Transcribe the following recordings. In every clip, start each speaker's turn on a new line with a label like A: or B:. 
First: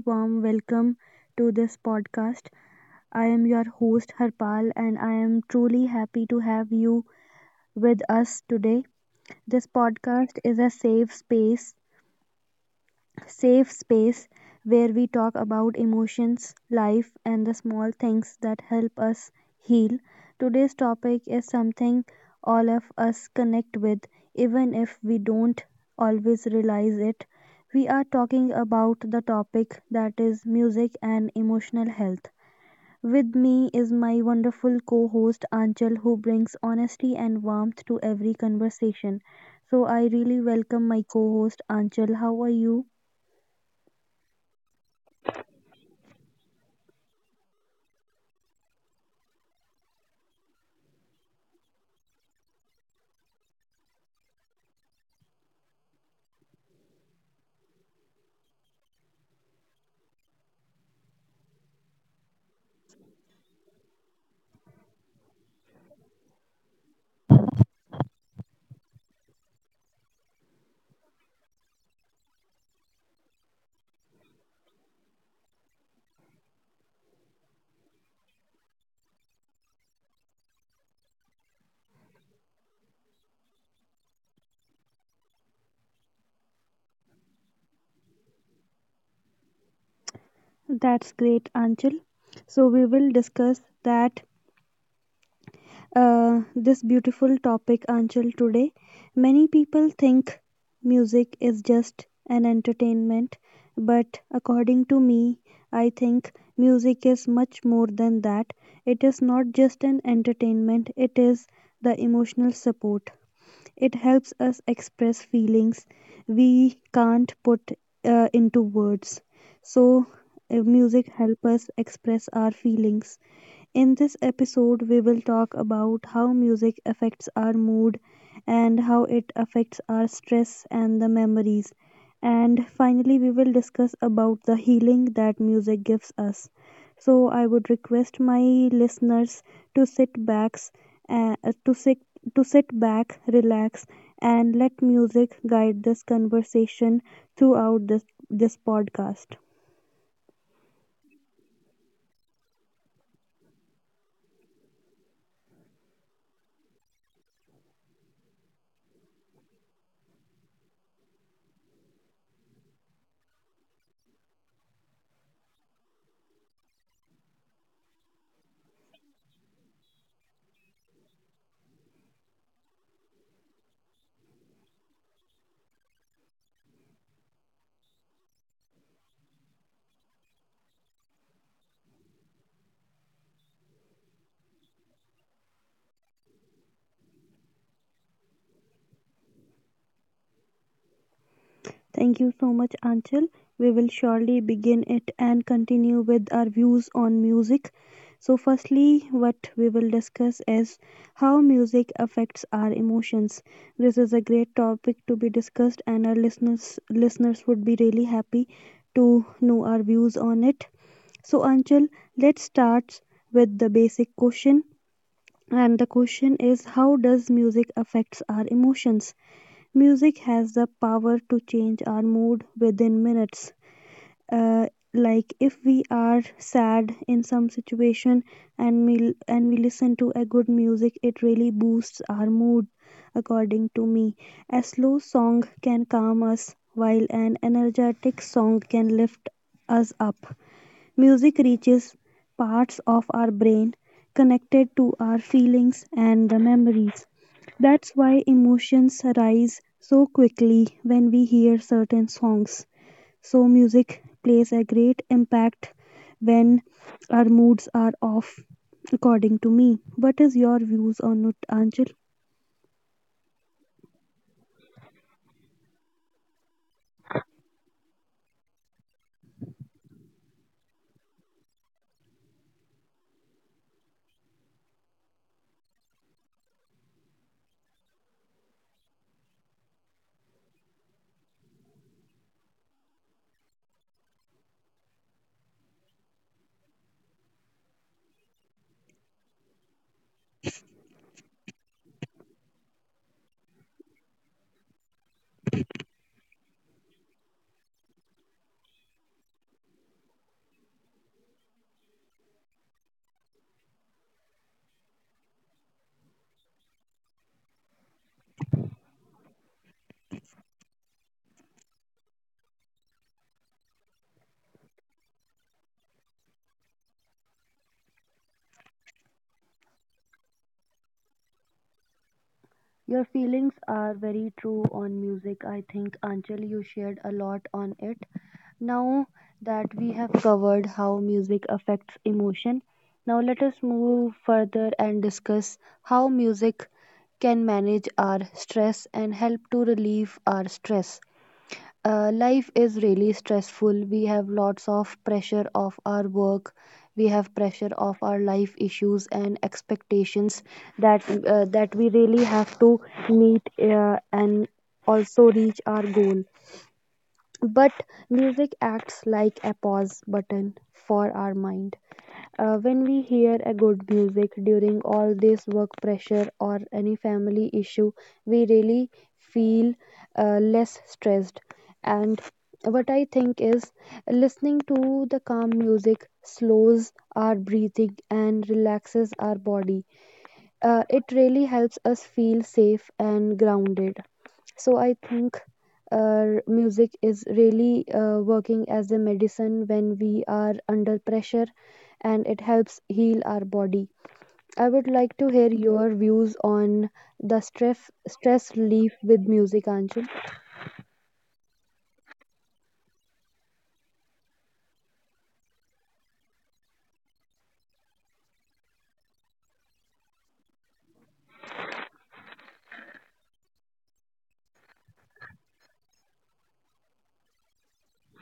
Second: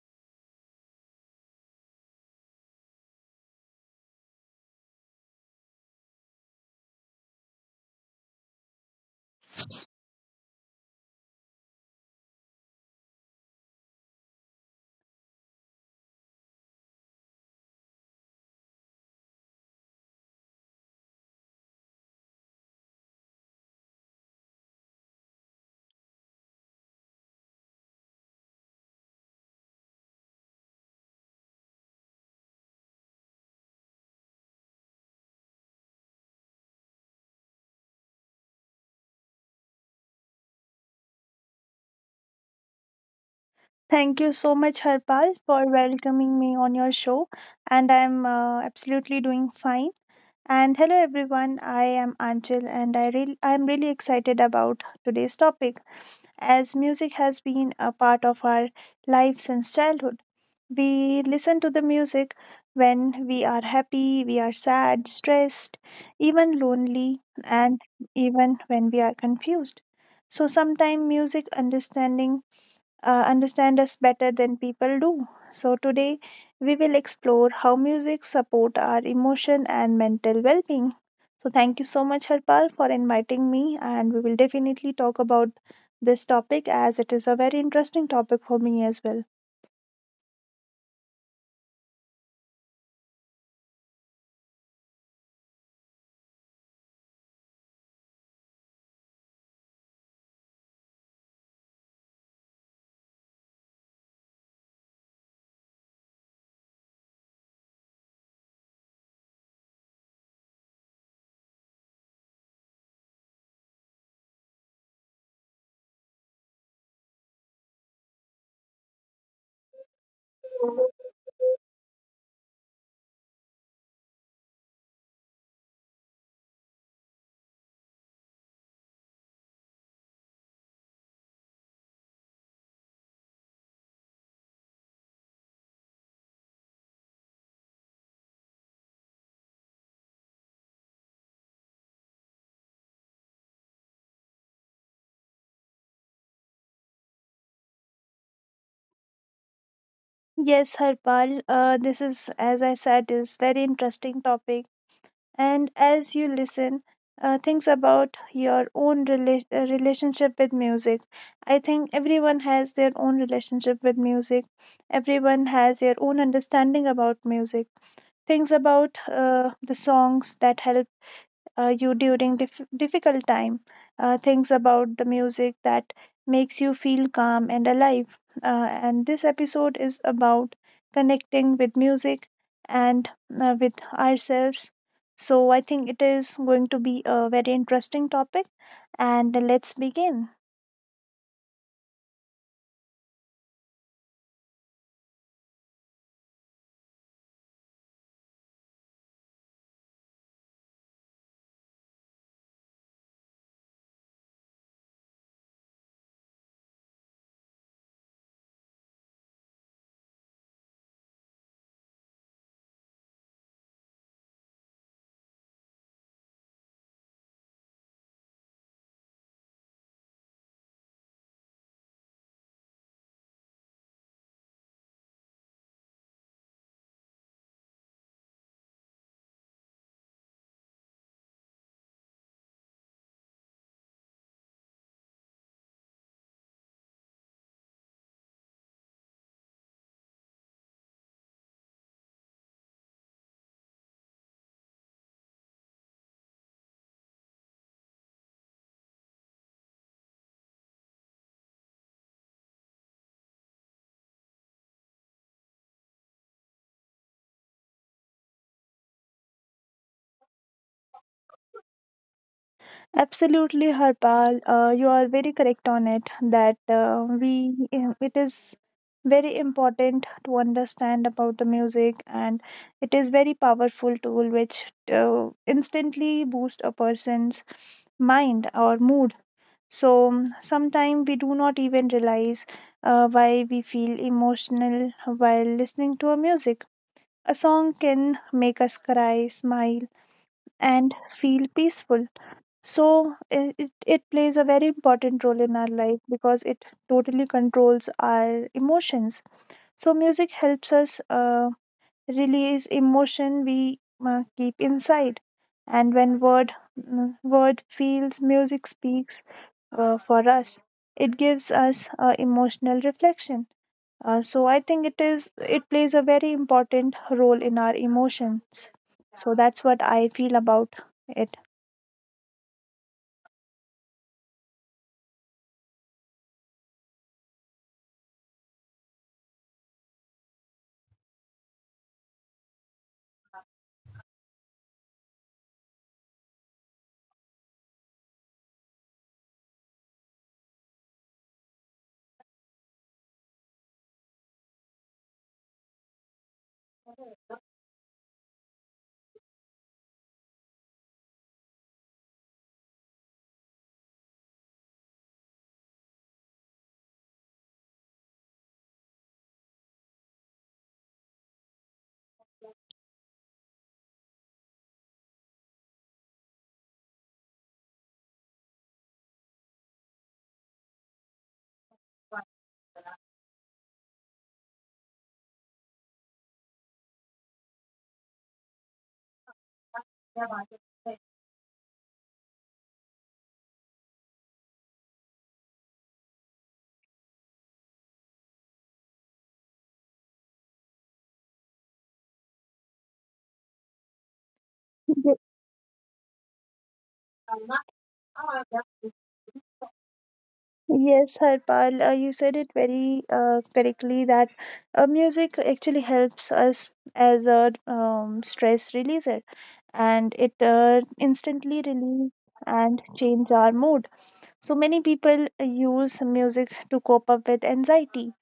A: warm welcome to this podcast. I am your host, Harpal, and I am truly happy to have you with us today. This podcast is a safe space where we talk about emotions, life, and the small things that help us heal. Today's topic is something all of us connect with, even if we don't always realize it. We are talking about the topic that is music and emotional health. With me is my wonderful co host Anchal, who brings honesty and warmth to every conversation. So, I really welcome my co host Anchal. How are you?
B: Thank you so much, Harpal, for welcoming me on your show. And I'm absolutely doing fine. And hello, everyone. I am Anchal, and I'm really excited about today's topic. As music has been a part of our life since childhood, we listen to the music when we are happy, we are sad, stressed, even lonely, and even when we are confused. So sometimes music understand us better than people do. So today we will explore how music support our emotion and mental well-being. So thank you so much, Harpal, for inviting me, and we will definitely talk about this topic, as it is a very interesting topic for me as well.
A: That's great, Anchal. So we will discuss that this beautiful topic, Anchal, today. Many people think music is just an entertainment, but according to me, I think music is much more than that. It is not just an entertainment; it is the emotional support. It helps us express feelings we can't put into words. So, music helps us express our feelings. In this episode, we will talk about how music affects our mood and how it affects our stress and the memories. And finally, we will discuss about the healing that music gives us. So, I would request my listeners to sit back, uh, to sit, to sit back, relax, and let music guide this conversation throughout this podcast.
B: Yes, Harpal, this, is as I said, is very interesting topic. And as you listen, think about your own relationship with music. I think everyone has their own relationship with music, everyone has their own understanding about music. Things about the songs that help you during difficult time. Things about the music that makes you feel calm and alive. And this episode is about connecting with music and with ourselves. So I think it is going to be a very interesting topic. And let's begin.
A: Thank you so much, Anchal. We will surely begin it and continue with our views on music. So, firstly, what we will discuss is how music affects our emotions. This is a great topic to be discussed, and our listeners would be really happy to know our views on it. So, Anchal, let's start with the basic question, and the question is how does music affects our emotions? Music has the power to change our mood within minutes. Uh, like if we are sad in some situation and we listen to a good music, it really boosts our mood, according to me. A slow song can calm us, while an energetic song can lift us up. Music reaches parts of our brain connected to our feelings and the memories. That's why emotions rise so quickly when we hear certain songs. So, music plays a great impact when our moods are off, according to me. What is your views on it, Anjal?
B: Absolutely, Harpal. You are very correct on it that it is very important to understand about the music, and it is very powerful tool which instantly boost a person's mind or mood. So sometimes we do not even realize why we feel emotional while listening to a music. A song can make us cry, smile, and feel peaceful, so it plays a very important role in our life because it totally controls our emotions. So music helps us release emotion we keep inside. And when word feels, music speaks for us. It gives us emotional reflection. So I think it plays a very important role in our emotions. So that's what I feel about it.
A: Your feelings are very true on music. I think Anjali, you shared a lot on it. Now that we have covered how music affects emotion, now let us move further and discuss how music can manage our stress and help to relieve our stress. Life is really stressful. We have lots of pressure of our work. We have pressure of our life issues and expectations that we really have to meet and also reach our goal, but music acts like a pause button for our mind. When we hear a good music during all this work pressure or any family issue, we really feel less stressed. And what I think is listening to the calm music slows our breathing and relaxes our body. It really helps us feel safe and grounded. So I think music is really working as a medicine when we are under pressure, and it helps heal our body. I would like to hear your views on the stress relief with music, Anchal.
B: Yes, Harpal, you said it very correctly that music actually helps us as a stress releaser, and it instantly relieve and change our mood. So many people use music to cope up with anxiety,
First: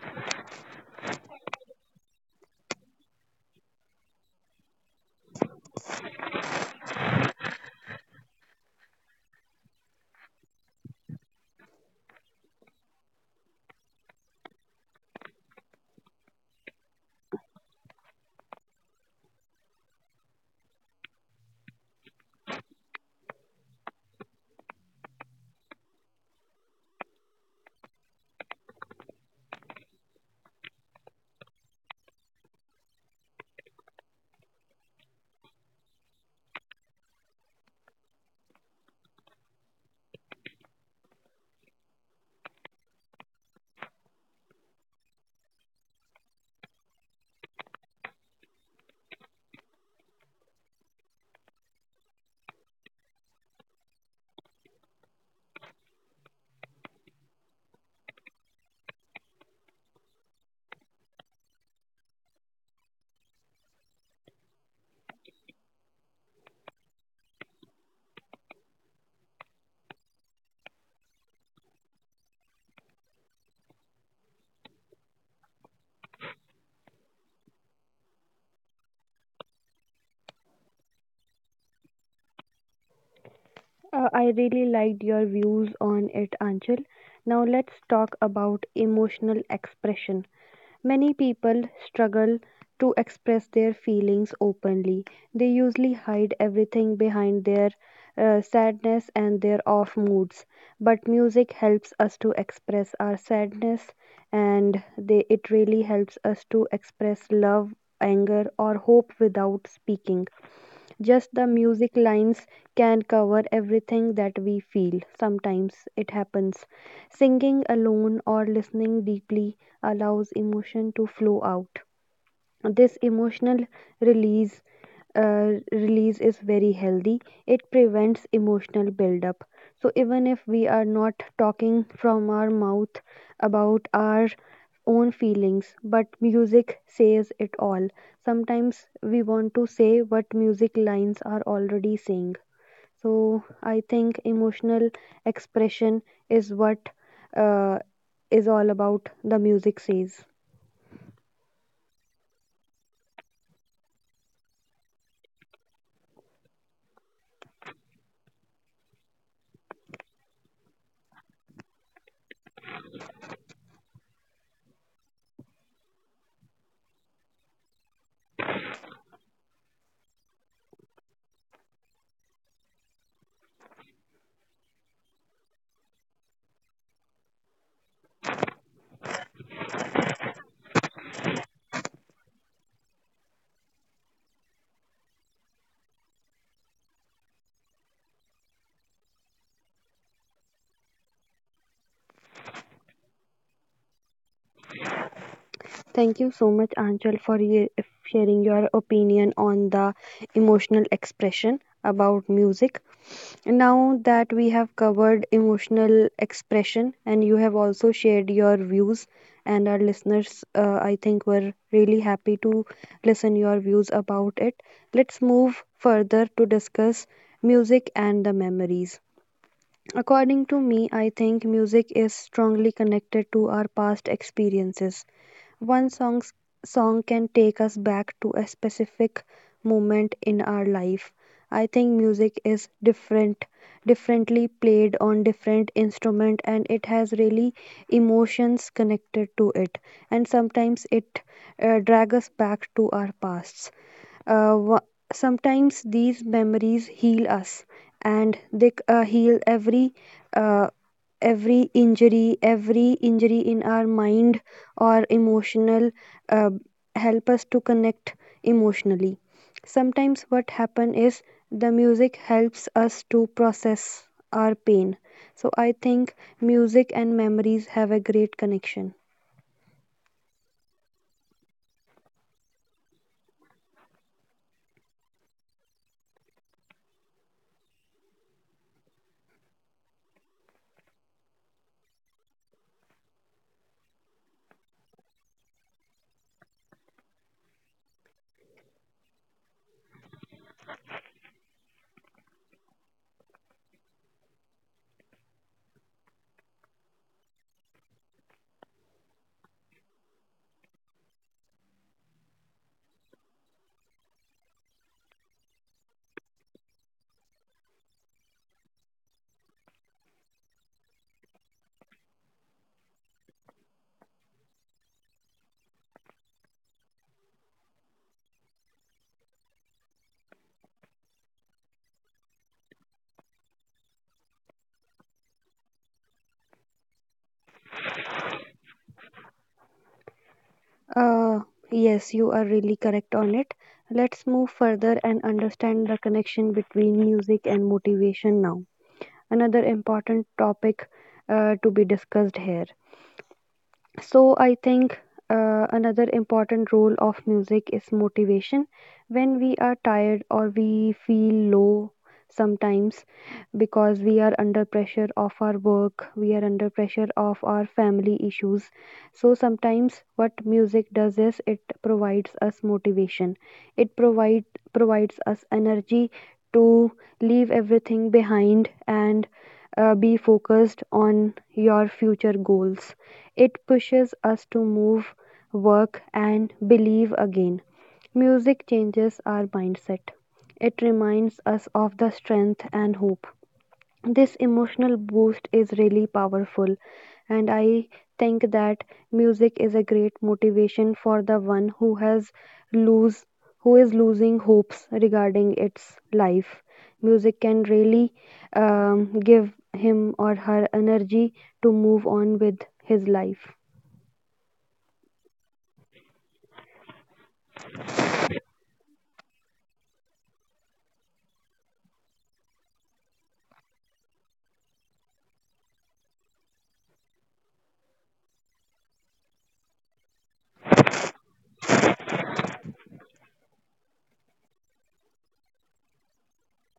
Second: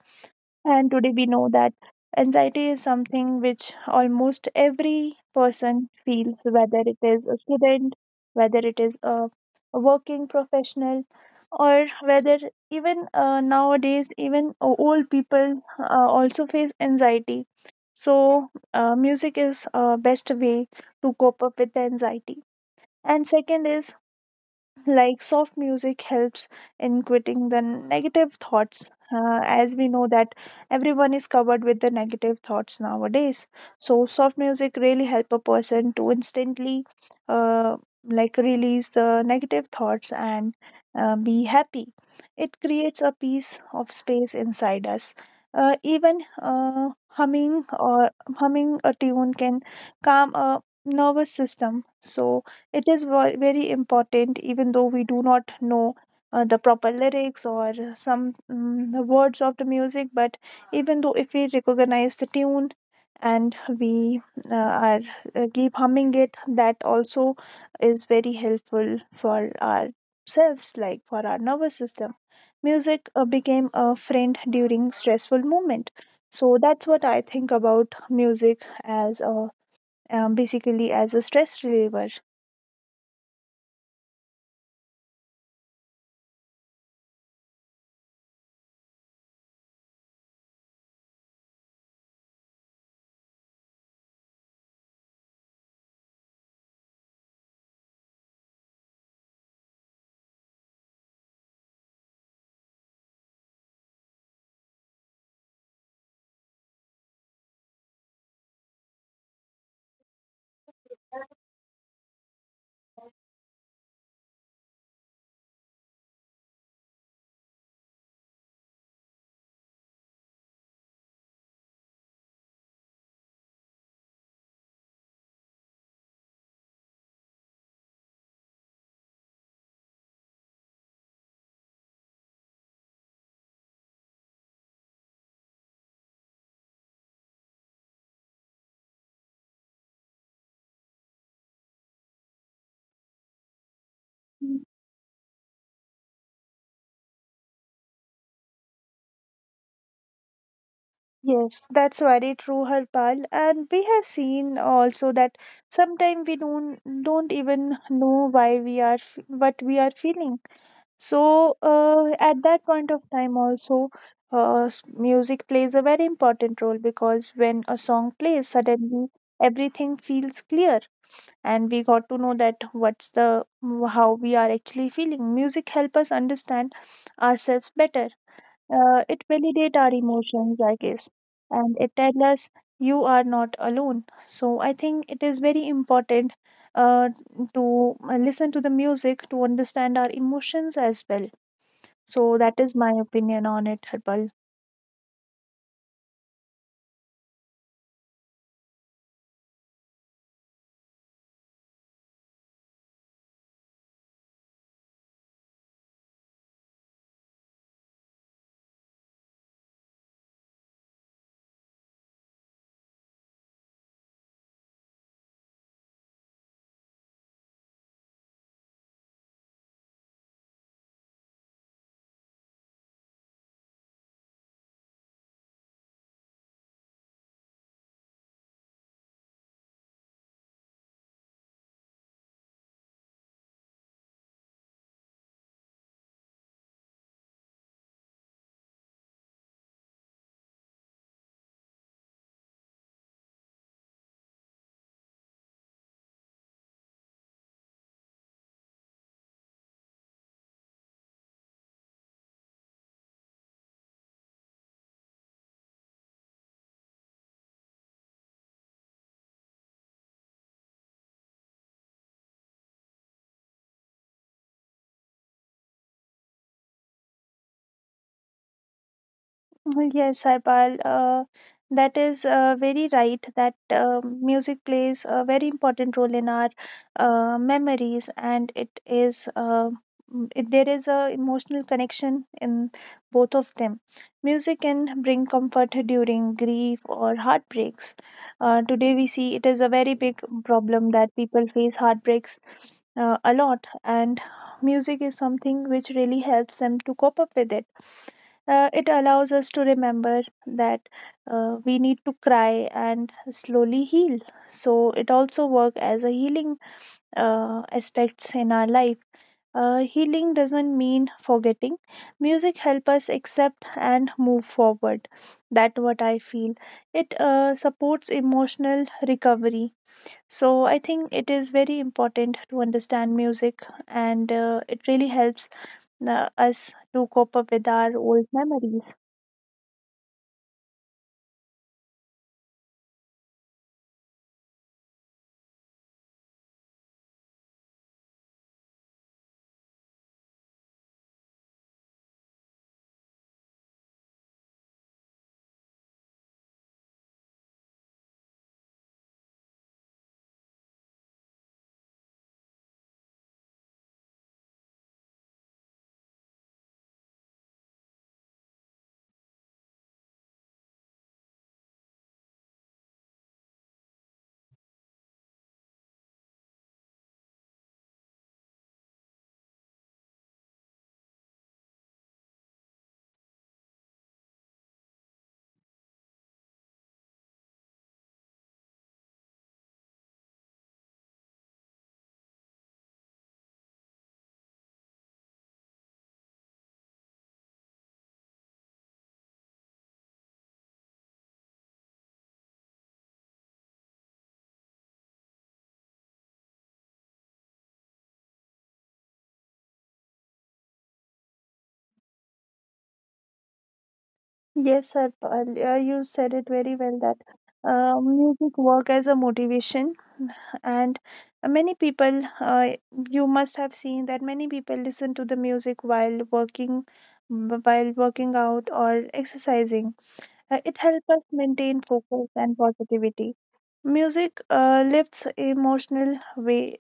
B: and today we know that anxiety is something which almost every person feels, whether it is a student, whether it is a working professional, or whether even nowadays, even old people also face anxiety. So, music is a best way to cope up with the anxiety. And second is, like, soft music helps in quitting the negative thoughts, as we know that everyone is covered with the negative thoughts nowadays, so soft music really help a person to instantly uh, like release the negative thoughts and be happy. It creates a piece of space inside us. Even humming or humming a tune can calm a nervous system. So it is very important, even though we do not know the proper lyrics or some the words of the music, but even though if we recognize the tune and we are keep humming it, that also is very helpful for ourselves, like for our nervous system. Music became a friend during stressful moment. So that's what I think about music as a basically as a stress reliever.
A: I really liked your views on it, Anchal. Now let's talk about emotional expression. Many people struggle to express their feelings openly. They usually hide everything behind their sadness and their off moods. But music helps us to express our sadness, and it really helps us to express love, anger, or hope without speaking. Just the music lines can cover everything that we feel. Sometimes it happens. Singing alone or listening deeply allows emotion to flow out. This emotional release release is very healthy. It prevents emotional buildup. So even if we are not talking from our mouth about our own feelings, but music says it all. Sometimes we want to say what music lines are already saying. So I think emotional expression is what uh, is all about the music says.
B: Yes, that's very true, Harpal. And we have seen also that sometimes we don't even know why we are what we are feeling. So at that point of time, also, music plays a very important role because when a song plays, suddenly everything feels clear, and we got to know that what's the how we are actually feeling. Music help us understand ourselves better. It validates our emotions, I guess, and it tells us you are not alone. So I think it is very important uh, to listen to the music to understand our emotions as well. So that is my opinion on it, Harpal.
A: Thank you so much, Anchal, for sharing your opinion on the emotional expression about music. Now that we have covered emotional expression and you have also shared your views, and our listeners, I think, were really happy to listen your views about it. Let's move further to discuss music and the memories. According to me, I think music is strongly connected to our past experiences. One song can take us back to a specific moment in our life. I think music is differently played on different instrument, and it has really emotions connected to it, and sometimes it drag us back to our pasts. Uh, wha- Sometimes these memories heal us, and heal uh, every injury in our mind or emotional, uh, help us to connect emotionally. Sometimes what happen is the music helps us to process our pain. So I think music and memories have a great connection.
B: Well, yes, Harpal, that is very right that music plays a very important role in our memories, and it is there is a emotional connection in both of them. Music can bring comfort during grief or heartbreaks. Today, we see it is a very big problem that people face heartbreaks a lot, and music is something which really helps them to cope up with it. It allows us to remember that we need to cry and slowly heal. So it also work as a healing aspects in our life. Healing doesn't mean forgetting. Music help us accept and move forward, that what I feel. It supports emotional recovery. So I think it is very important to understand music, and it really helps us to cope up with our old memories.
A: Uh, yes, you are really correct on it. Let's move further and understand the connection between music and motivation now. Another important topic to be discussed here. So I think another important role of music is motivation. When we are tired or we feel low sometimes, because we are under pressure of our work, we are under pressure of our family issues. So sometimes what music does is it provides us motivation. It provides us energy to leave everything behind and be focused on your future goals. It pushes us to move, work, and believe again. Music changes our mindset. It reminds us of the strength and hope. This emotional boost is really powerful, and I think that music is a great motivation for the one who has lose who is losing hopes regarding its life. Music can really give him or her energy to move on with his life.
B: Yes, Harpal, you said it very well that music work as a motivation, and many people, you must have seen that many people listen to the music while working out or exercising. It helps us maintain focus and positivity. Music lifts emotional weight,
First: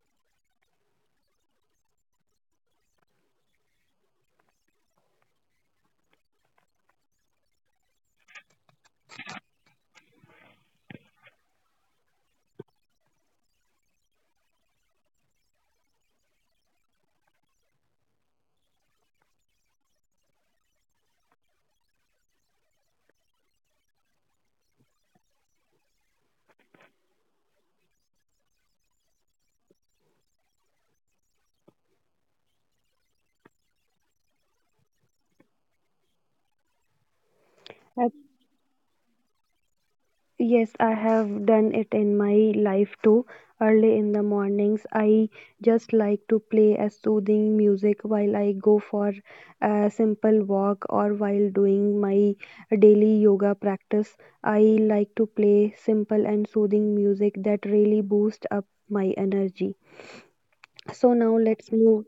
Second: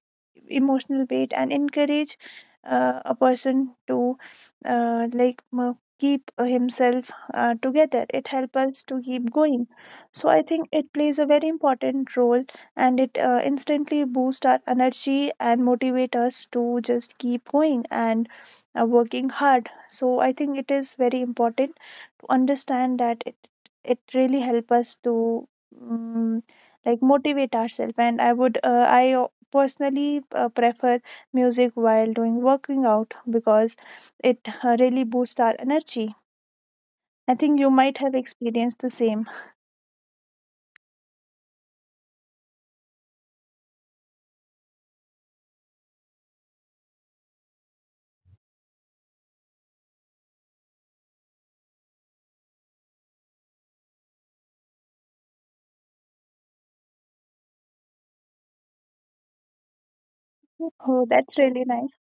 B: emotional weight, and encourage a person to like keep himself together. It helps us to keep going. So I think it plays a very important role, and it instantly boosts our energy and motivate us to just keep going and working hard. So I think it is very important understand that it really help us to um, like motivate ourselves. And I would personally prefer music while doing working out, because it really boosts our energy. I think you might have experienced the same.
A: Yes, I have done it in my life too. Early in the mornings, I just like to play a soothing music while I go for a simple walk or while doing my daily yoga practice. I like to play simple and soothing music that really boosts up my energy.
B: Oh,
A: So now
B: that's really
A: let's
B: nice.
A: move.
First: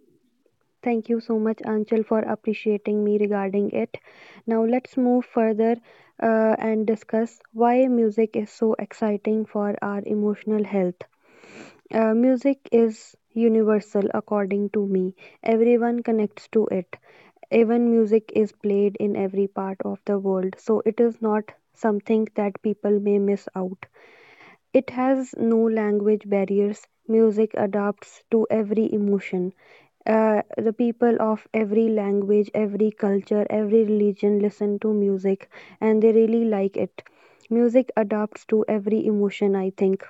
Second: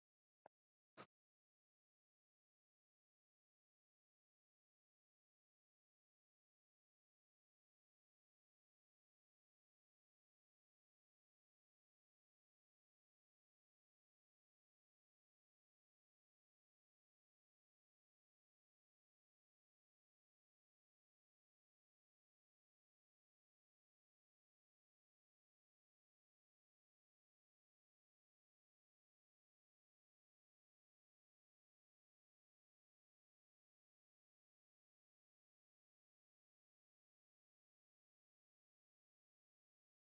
A: Thank you so much, Anchal, for appreciating me regarding it. Now, let's move further and discuss why music is so exciting for our emotional health. Music is universal, according to me. Everyone connects to it. Even music is played in every part of the world, so it is not something that people may miss out. It has no language barriers. Music adapts to every emotion. The people of every language, every culture, every religion listen to music, and they really like it. Music adapts to every emotion, I think.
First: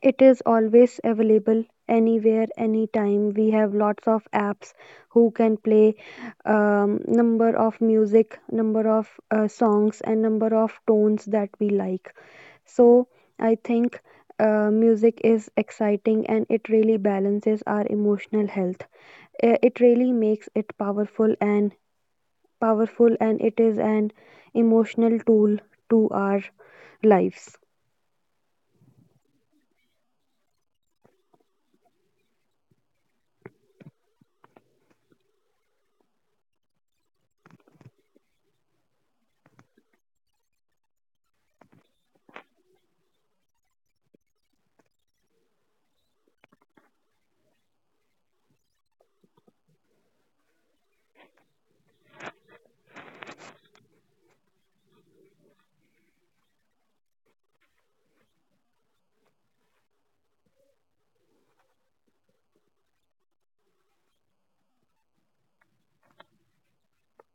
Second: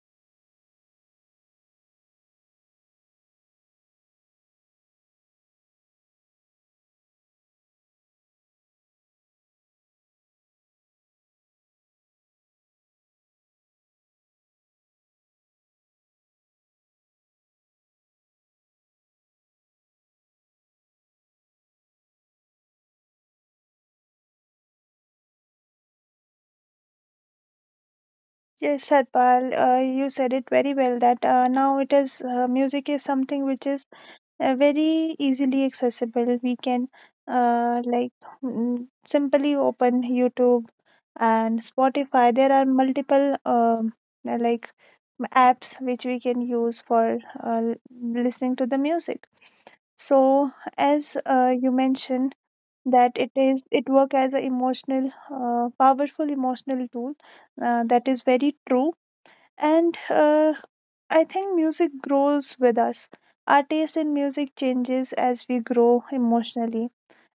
A: It is always available anywhere, anytime. We have lots of apps who can play number of music, number of songs, and number of tones that we like. So I think music is exciting, and it really balances our emotional health. It really makes it powerful, and it is an emotional tool to our lives.
B: Yes, Harpal, you said it very well that now it is music is something which is very easily accessible. We can uh, like mm, simply open YouTube and Spotify. There are multiple, like apps which we can use for listening to the music. So, as you mentioned, that it is it work as an emotional, powerful emotional tool, that is very true. And I think music grows with us. Our taste in music changes as we grow emotionally.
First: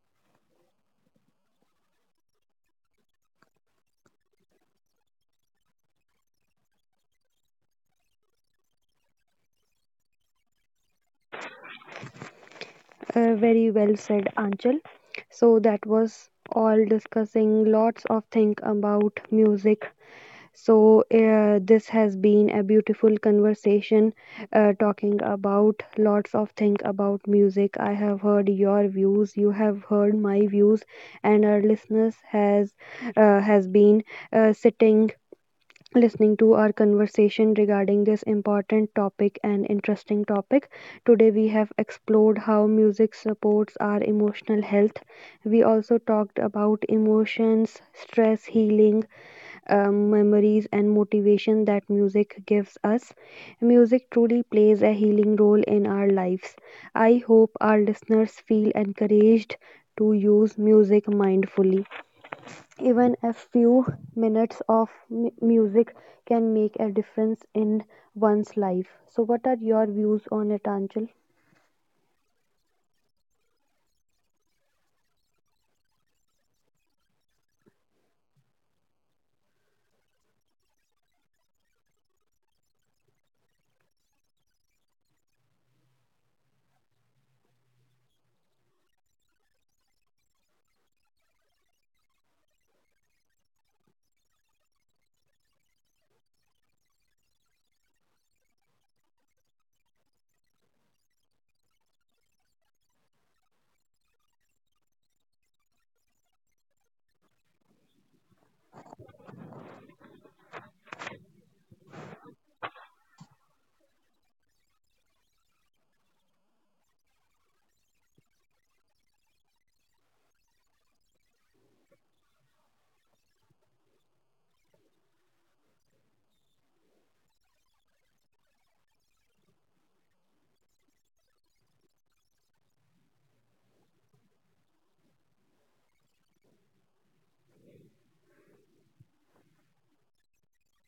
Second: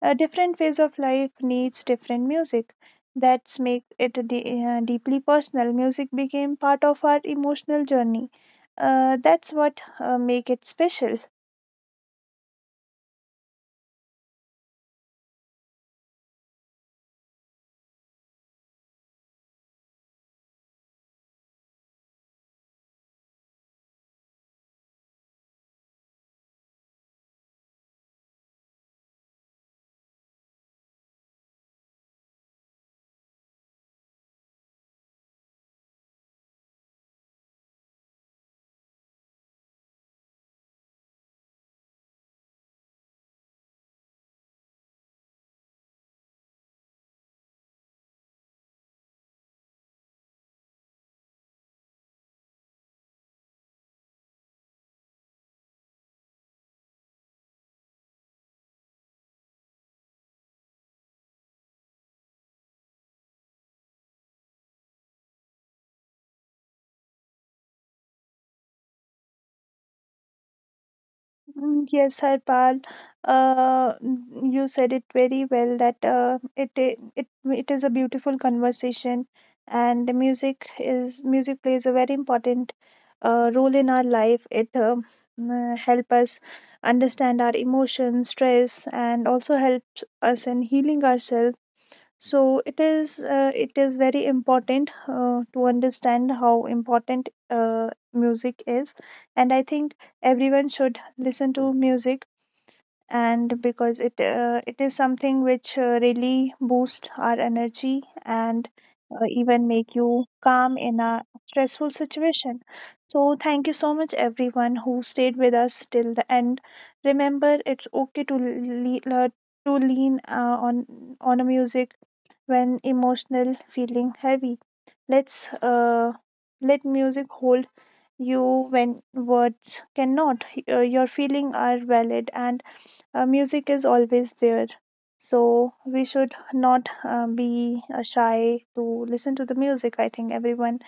B: A different phase of life needs different music. That's make it deeply personal. Music became part of our emotional journey. That's what make it special.
A: Very well said, Anchal. So that was all discussing lots of things about music. So this has been a beautiful conversation talking about lots of things about music. I have heard your views, you have heard my views, and our listeners has been sitting listening to our conversation regarding this important topic and interesting topic. Today, we have explored how music supports our emotional health. We also talked about emotions, stress healing, memories, and motivation that music gives us. Music truly plays a healing role in our lives. I hope our listeners feel encouraged to use music mindfully. Even a few minutes of music can make a difference in one's life. So, what are your views on it, Anchal?
B: Mm, yes, Harpal, you said it very well that it, I- it is a beautiful conversation, and the music plays a very important role in our life. It help us understand our emotions, stress, and also helps us in healing ourselves. So it is very important to understand how important music is. And I think everyone should listen to music, and because it it is something which really boosts our energy and even make you calm in a stressful situation. So thank you so much everyone who stayed with us till the end. Remember, it's okay to to lean on a music when emotional feeling heavy. Let's let music hold you when words cannot. Your feeling are valid, and music is always there. So we should not be shy to listen to the music. I think everyone,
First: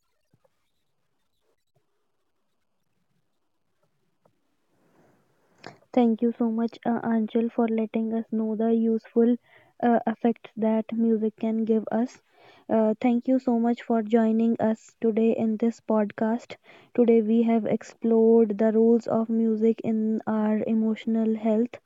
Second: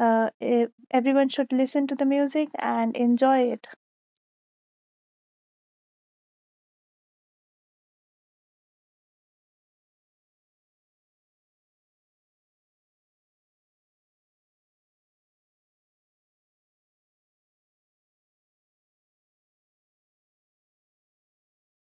B: everyone should listen to the music and enjoy it.
A: Thank you so much, Anjal, for letting us know the useful effects that music can give us. Thank you so much for joining us today in this podcast. Today, we have explored the roles of music in our emotional health.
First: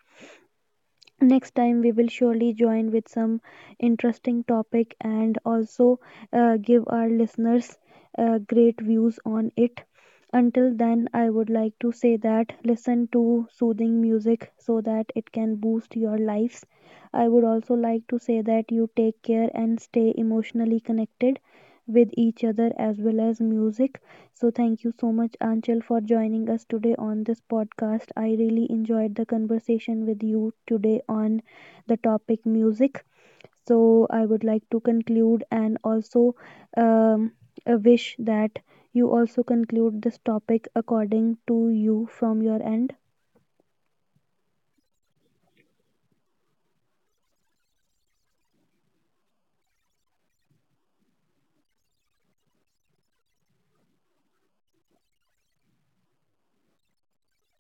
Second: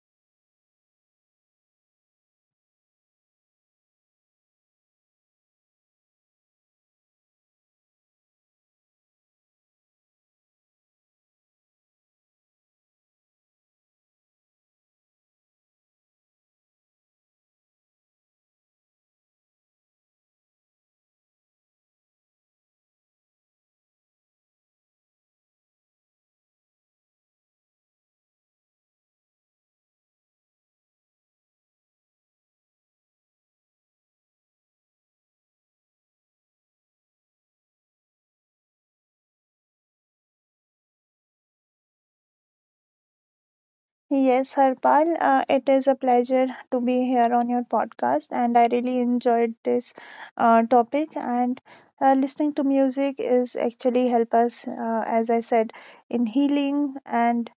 A: Next time, we will surely join with some interesting topic and also give our listeners great views on it. Until then, I would like to say that listen to soothing music so that it can boost your lives. I would also like to say that you take care and stay emotionally connected with each other as well as music. So, thank you so much, Anchal, for joining us today on this podcast. I really enjoyed the conversation with you today on the topic music. So, I would like to conclude and also um, wish that you also conclude this topic according to you from your end.
B: Yes, Harpal, it is a pleasure to be here on your podcast, and I really enjoyed this topic. And listening to music is actually help us, as I said, in healing. And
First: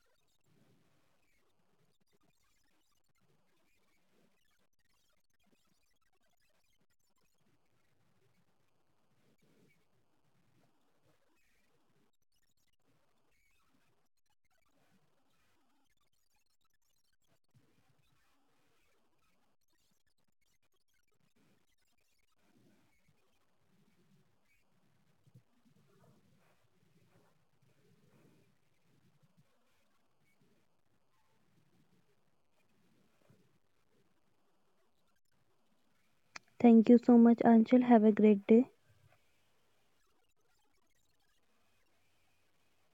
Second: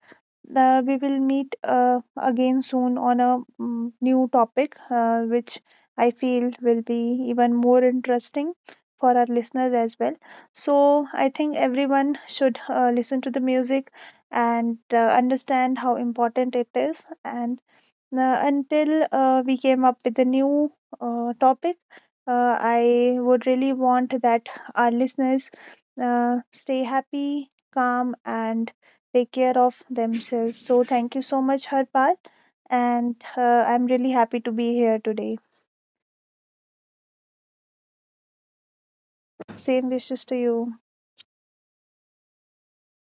B: we will meet again soon on a new topic, which I feel will be even more interesting for our listeners as well. So, I think everyone should listen to the music and understand how important it is. And until we came up with a new topic, I would really want that our listeners stay happy, calm, and take care of themselves. So, thank you so much, Harpal. And I'm really happy to be here today.
A: Thank you so much, Anchal. Have a great day.
B: Same wishes to you.